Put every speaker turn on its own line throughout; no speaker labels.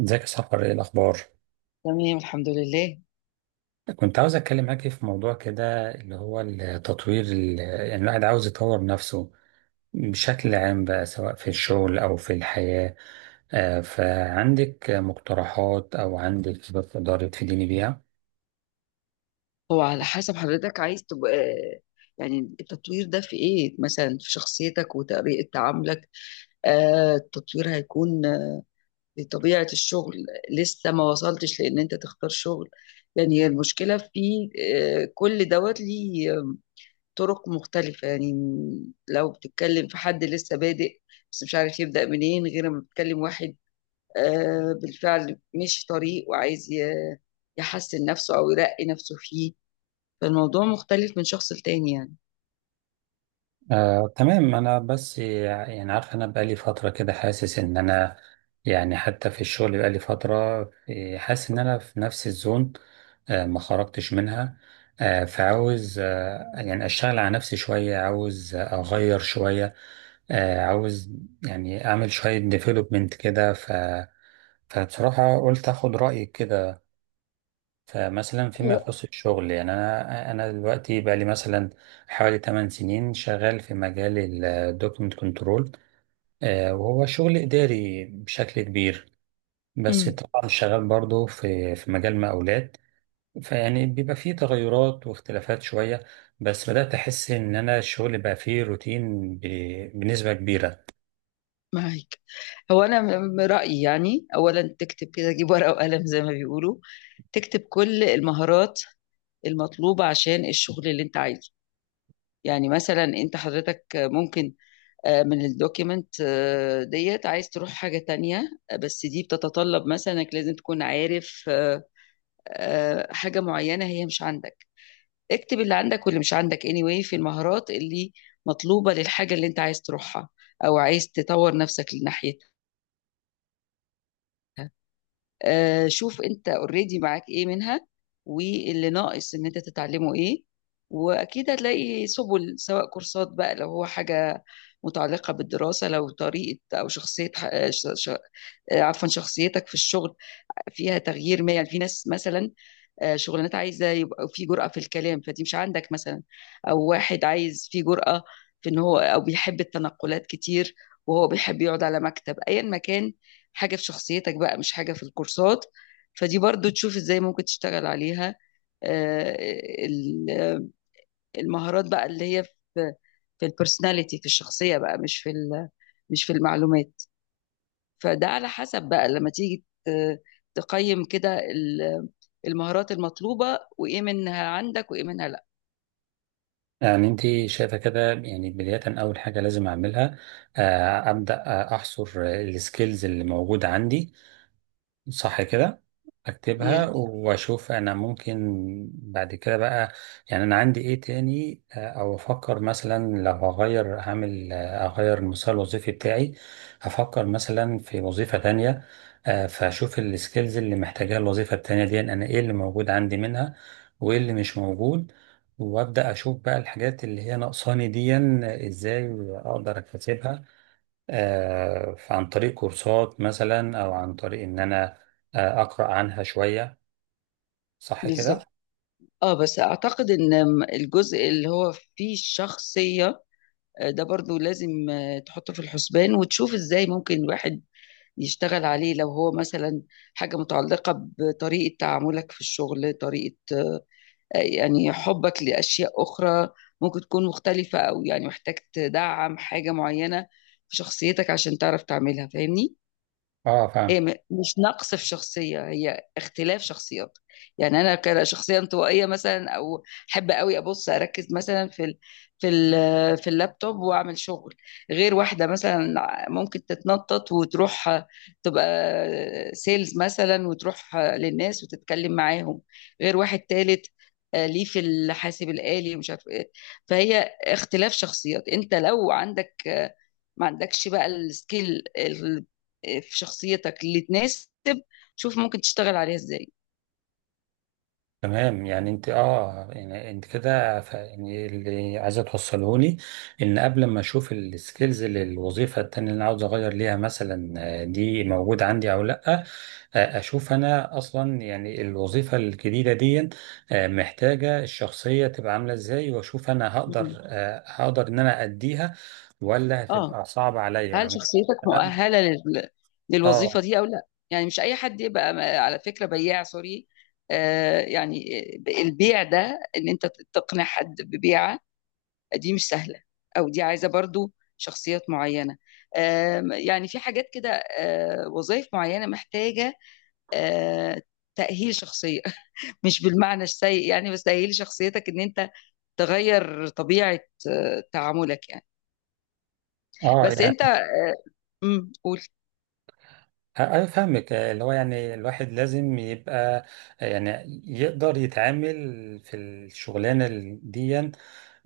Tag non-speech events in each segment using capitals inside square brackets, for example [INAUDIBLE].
ازيك يا سحر، ايه الاخبار؟
تمام. الحمد لله.
كنت عاوز اتكلم معاكي في موضوع كده، اللي هو التطوير يعني الواحد عاوز يطور نفسه بشكل عام بقى، سواء في الشغل او في الحياة. فعندك مقترحات او عندك خبرات تقدري تفيديني بيها؟
هو على حسب حضرتك عايز تبقى، يعني التطوير ده في ايه، مثلا في شخصيتك وطريقة تعاملك. التطوير هيكون في طبيعة الشغل. لسه ما وصلتش لان انت تختار شغل، يعني هي المشكلة في كل دوت ليه طرق مختلفة يعني. لو بتتكلم في حد لسه بادئ بس مش عارف يبدأ منين، غير ما بتتكلم واحد بالفعل مش طريق، وعايز يحسن نفسه او يرقي نفسه فيه. فالموضوع مختلف من شخص لتاني يعني.
آه، تمام. انا بس يعني عارف انا بقالي فتره كده حاسس ان انا يعني حتى في الشغل بقالي فتره حاسس ان انا في نفس الزون، ما خرجتش منها. فعاوز، يعني اشتغل على نفسي شويه، عاوز اغير شويه. عاوز يعني اعمل شويه ديفلوبمنت كده. فبصراحه قلت اخد رايك كده. فمثلا فيما
أه،
يخص الشغل، يعني انا دلوقتي بقى لي مثلا حوالي 8 سنين شغال في مجال الدوكيمنت كنترول، وهو شغل اداري بشكل كبير، بس
امم
طبعا شغال برضه في مجال مقاولات. فيعني بيبقى فيه تغيرات واختلافات شوية، بس بدأت أحس إن أنا الشغل بقى فيه روتين بنسبة كبيرة.
معاك. هو انا رأيي، يعني اولا تكتب كده، جيب ورقة وقلم زي ما بيقولوا. تكتب كل المهارات المطلوبة عشان الشغل اللي انت عايزه. يعني مثلا انت حضرتك ممكن من الدوكيمنت ديت عايز تروح حاجة تانية، بس دي بتتطلب مثلا انك لازم تكون عارف حاجة معينة هي مش عندك. اكتب اللي عندك واللي مش عندك anyway، في المهارات اللي مطلوبة للحاجة اللي انت عايز تروحها، او عايز تطور نفسك لناحيتها. شوف انت اوريدي معاك ايه منها، واللي ناقص ان انت تتعلمه ايه. واكيد هتلاقي سبل، سواء كورسات بقى لو هو حاجة متعلقة بالدراسة، لو طريقة أو شخصية، عفوا شخصيتك في الشغل فيها تغيير ما، يعني في ناس مثلا، شغلانات عايزه يبقى في جرأه في الكلام، فدي مش عندك مثلا. او واحد عايز في جرأه في ان هو، او بيحب التنقلات كتير، وهو بيحب يقعد على مكتب ايا ما كان. حاجه في شخصيتك بقى مش حاجه في الكورسات، فدي برضو تشوف ازاي ممكن تشتغل عليها. آه، ال- آه، المهارات بقى اللي هي في البرسوناليتي في الشخصيه بقى، مش في المعلومات. فده على حسب بقى، لما تيجي تقيم كده المهارات المطلوبة وإيه منها عندك وإيه منها لأ.
يعني أنت شايفة كده يعني بداية أول حاجة لازم أعملها، أبدأ أحصر السكيلز اللي موجودة عندي، صح كده؟
yeah.
اكتبها واشوف انا ممكن بعد كده بقى يعني انا عندي ايه تاني، او افكر مثلا لو هغير هعمل، اغير المسار الوظيفي بتاعي، هفكر مثلا في وظيفة تانية. فاشوف السكيلز اللي محتاجاها الوظيفة التانية دي، انا ايه اللي موجود عندي منها وايه اللي مش موجود، وابدا اشوف بقى الحاجات اللي هي ناقصاني دي ازاي اقدر اكتسبها. عن طريق كورسات مثلا، او عن طريق ان انا اقرا عنها شويه، صح كده؟
بالظبط. اه، بس اعتقد ان الجزء اللي هو فيه الشخصية ده برضو لازم تحطه في الحسبان، وتشوف ازاي ممكن الواحد يشتغل عليه، لو هو مثلا حاجة متعلقة بطريقة تعاملك في الشغل، طريقة يعني حبك لأشياء أخرى ممكن تكون مختلفة، أو يعني محتاج تدعم حاجة معينة في شخصيتك عشان تعرف تعملها، فاهمني؟
اه
هي مش نقص في شخصية، هي اختلاف شخصيات. يعني أنا كشخصية انطوائية مثلا، أو أحب قوي أبص أركز مثلا في اللابتوب وأعمل شغل. غير واحدة مثلا ممكن تتنطط وتروح، تبقى سيلز مثلا وتروح للناس وتتكلم معاهم. غير واحد تالت، ليه في الحاسب الآلي مش عارف إيه. فهي اختلاف شخصيات، أنت لو عندك ما عندكش بقى السكيل في شخصيتك اللي تناسب، شوف ممكن تشتغل عليها ازاي.
تمام. يعني انت اه يعني انت كده يعني اللي عايزه توصله لي، ان قبل ما اشوف السكيلز للوظيفه التانيه اللي انا عاوز اغير ليها مثلا دي موجوده عندي او لا، اشوف انا اصلا يعني الوظيفه الجديده دي محتاجه الشخصيه تبقى عامله ازاي، واشوف انا هقدر،
مم.
هقدر ان انا اديها ولا
اه،
هتبقى صعبه عليا
هل
يعني ممكن
شخصيتك
مثلا.
مؤهلة
اه،
للوظيفة دي او لا؟ يعني مش اي حد يبقى على فكرة بياع، سوري. يعني البيع ده ان انت تقنع حد ببيعة، دي مش سهلة، او دي عايزة برضو شخصيات معينة. يعني في حاجات كده، وظائف معينة محتاجة آه تأهيل شخصية. [LAUGHS] مش بالمعنى السيء، يعني بس تأهيل شخصيتك ان انت تغير طبيعة تعاملك يعني.
اه.
بس انت،
يعني
قول.
أنا فاهمك، اللي هو يعني الواحد لازم يبقى، يعني يقدر يتعامل في الشغلانة دي.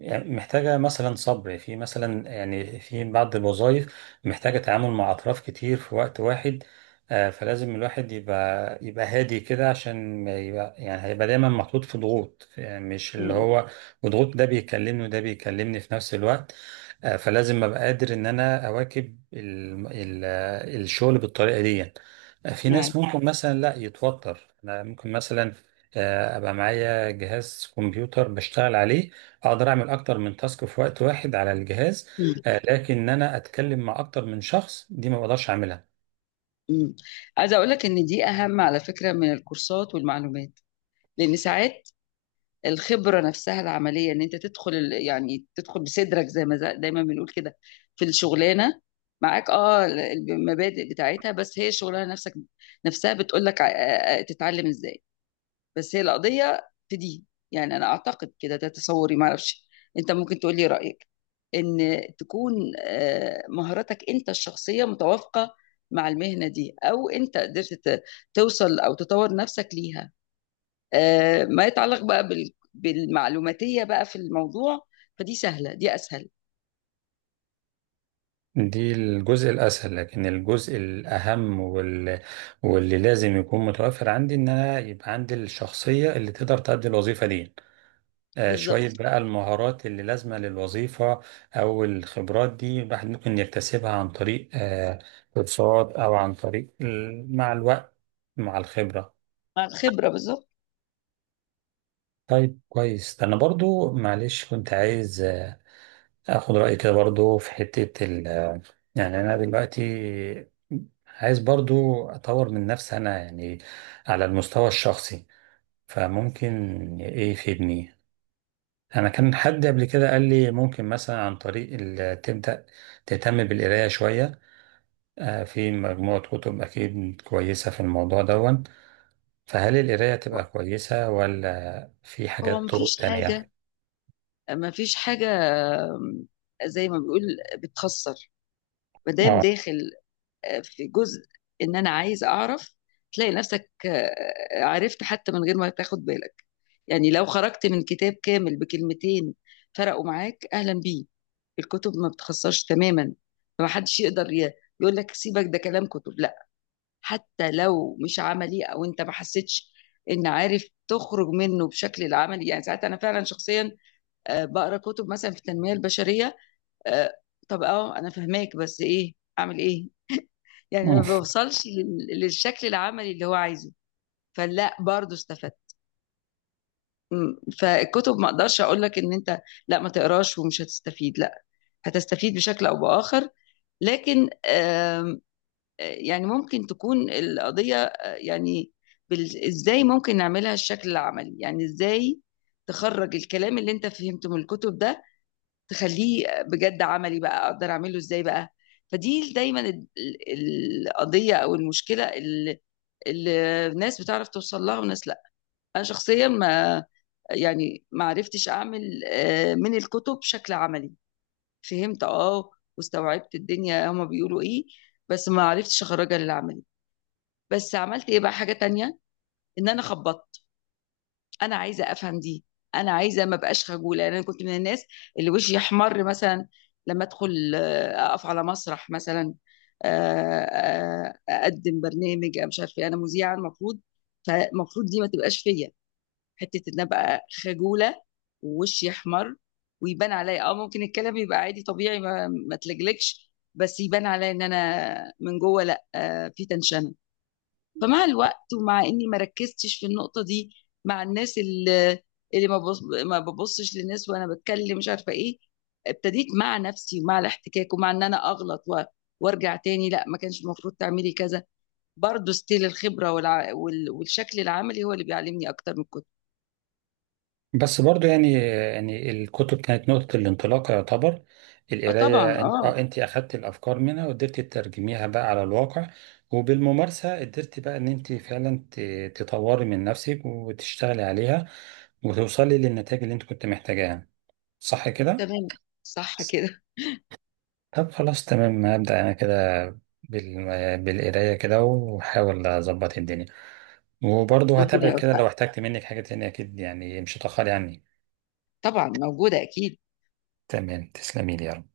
يعني محتاجة مثلا صبر في مثلا، يعني في بعض الوظائف محتاجة تعامل مع أطراف كتير في وقت واحد. فلازم الواحد يبقى هادي كده، عشان ما يبقى يعني هيبقى دايما محطوط في ضغوط، يعني مش اللي
امم
هو وضغوط ده بيكلمني وده بيكلمني في نفس الوقت. فلازم ابقى قادر ان انا اواكب ال الشغل بالطريقه دي. في ناس
معاك.
ممكن مثلا لا يتوتر، انا ممكن مثلا ابقى معايا جهاز كمبيوتر بشتغل عليه، اقدر اعمل اكتر من تاسك في وقت واحد على الجهاز،
امم
لكن ان انا اتكلم مع اكتر من شخص دي ما بقدرش اعملها.
امم عايزة اقول لك ان دي اهم، على فكرة، من الكورسات والمعلومات. لان ساعات الخبرة نفسها العملية، ان انت يعني تدخل بصدرك زي ما دايما بنقول كده، في الشغلانة. معاك، اه، المبادئ بتاعتها، بس هي الشغلانة نفسها بتقول لك تتعلم ازاي. بس هي القضية في دي، يعني أنا أعتقد كده، ده تصوري، معرفش، أنت ممكن تقول لي رأيك، إن تكون مهاراتك أنت الشخصية متوافقة مع المهنة دي، أو أنت قدرت توصل أو تطور نفسك ليها. ما يتعلق بقى بالمعلوماتية بقى في الموضوع، فدي سهلة، دي أسهل.
دي الجزء الاسهل، لكن الجزء الاهم واللي لازم يكون متوفر عندي ان انا يبقى عندي الشخصيه اللي تقدر تؤدي الوظيفه دي. شوية
بالظبط.
بقى المهارات اللي لازمة للوظيفة أو الخبرات دي، الواحد ممكن يكتسبها عن طريق كورسات، أو عن طريق مع الوقت، مع الخبرة.
مع الخبرة، بالظبط.
طيب، كويس. ده أنا برضو معلش كنت عايز أخد رأيك كده برضو في حتة ال، يعني أنا دلوقتي عايز برضو أطور من نفسي أنا يعني على المستوى الشخصي. فممكن إيه يفيدني؟ أنا كان حد قبل كده قال لي ممكن مثلا عن طريق تبدأ تهتم بالقراية شوية. في مجموعة كتب أكيد كويسة في الموضوع دون، فهل القراية تبقى كويسة ولا في
هو
حاجات طرق
مفيش حاجة
تانية؟
مفيش حاجة آم، زي ما بيقول بتخسر ما دام
آه،
داخل في جزء، ان انا عايز اعرف. تلاقي نفسك عرفت حتى من غير ما تاخد بالك. يعني لو خرجت من كتاب كامل بكلمتين فرقوا معاك، اهلا بيه. الكتب ما بتخسرش تماما، ما حدش يقدر يقول لك سيبك ده كلام كتب، لا. حتى لو مش عملي او انت ما حسيتش ان عارف تخرج منه بشكل العملي، يعني ساعات انا فعلا شخصيا بقرا كتب مثلا في التنميه البشريه. آه، طب اه انا فهماك، بس ايه اعمل ايه؟ يعني ما بيوصلش للشكل العملي اللي هو عايزه، فلا، برضه استفدت. فالكتب ما اقدرش اقول لك ان انت لا ما تقراش ومش هتستفيد، لا هتستفيد بشكل او باخر. لكن آم، آه، يعني ممكن تكون القضية يعني ازاي ممكن نعملها الشكل العملي، يعني ازاي تخرج الكلام اللي انت فهمته من الكتب ده، تخليه بجد عملي بقى، اقدر اعمله ازاي بقى. فدي دايما القضية او المشكلة، الناس بتعرف توصل لها وناس لا. انا شخصيا ما يعني ما عرفتش اعمل من الكتب شكل عملي. فهمت، اه، واستوعبت الدنيا هما بيقولوا ايه، بس ما عرفتش اخرجها للعملي. بس عملت ايه بقى؟ حاجه تانية، ان انا خبطت. انا عايزه افهم دي، انا عايزه ما بقاش خجوله، يعني انا كنت من الناس اللي وشي يحمر مثلا لما ادخل، اقف على مسرح مثلا، آه، اقدم برنامج مش عارفه إيه. انا مذيعه المفروض، فالمفروض دي ما تبقاش فيا، حته ان ابقى خجوله ووشي احمر، ويبان عليا اه ممكن الكلام يبقى عادي طبيعي ما تلجلكش، بس يبان عليا ان انا من جوه لا في تنشنه. فمع الوقت ومع اني ما ركزتش في النقطه دي، مع الناس اللي ما ببصش للناس وانا بتكلم مش عارفه ايه، ابتديت مع نفسي ومع الاحتكاك ومع ان انا اغلط وارجع تاني، لا ما كانش المفروض تعملي كذا. برضه ستيل الخبره والشكل العملي هو اللي بيعلمني اكتر من الكتب.
بس برضو يعني، يعني الكتب كانت نقطة الانطلاق يعتبر.
اه، طبعا،
القراية انت
اه.
اه انت اخدت الافكار منها وقدرتي تترجميها بقى على الواقع، وبالممارسة قدرتي بقى ان انت فعلا تطوري من نفسك وتشتغلي عليها وتوصلي للنتائج اللي انت كنت محتاجاها يعني. صح كده؟
تمام، صح كده،
طب خلاص تمام، هبدأ أنا كده بال... بالقراية كده وأحاول أظبط الدنيا.
[LAUGHS]
وبرضه
ربنا
هتابعك كده،
يوفقك،
لو احتجت منك حاجة تانية أكيد يعني مش هتأخري عني.
طبعًا موجودة أكيد.
تمام، تسلمي لي يا رب.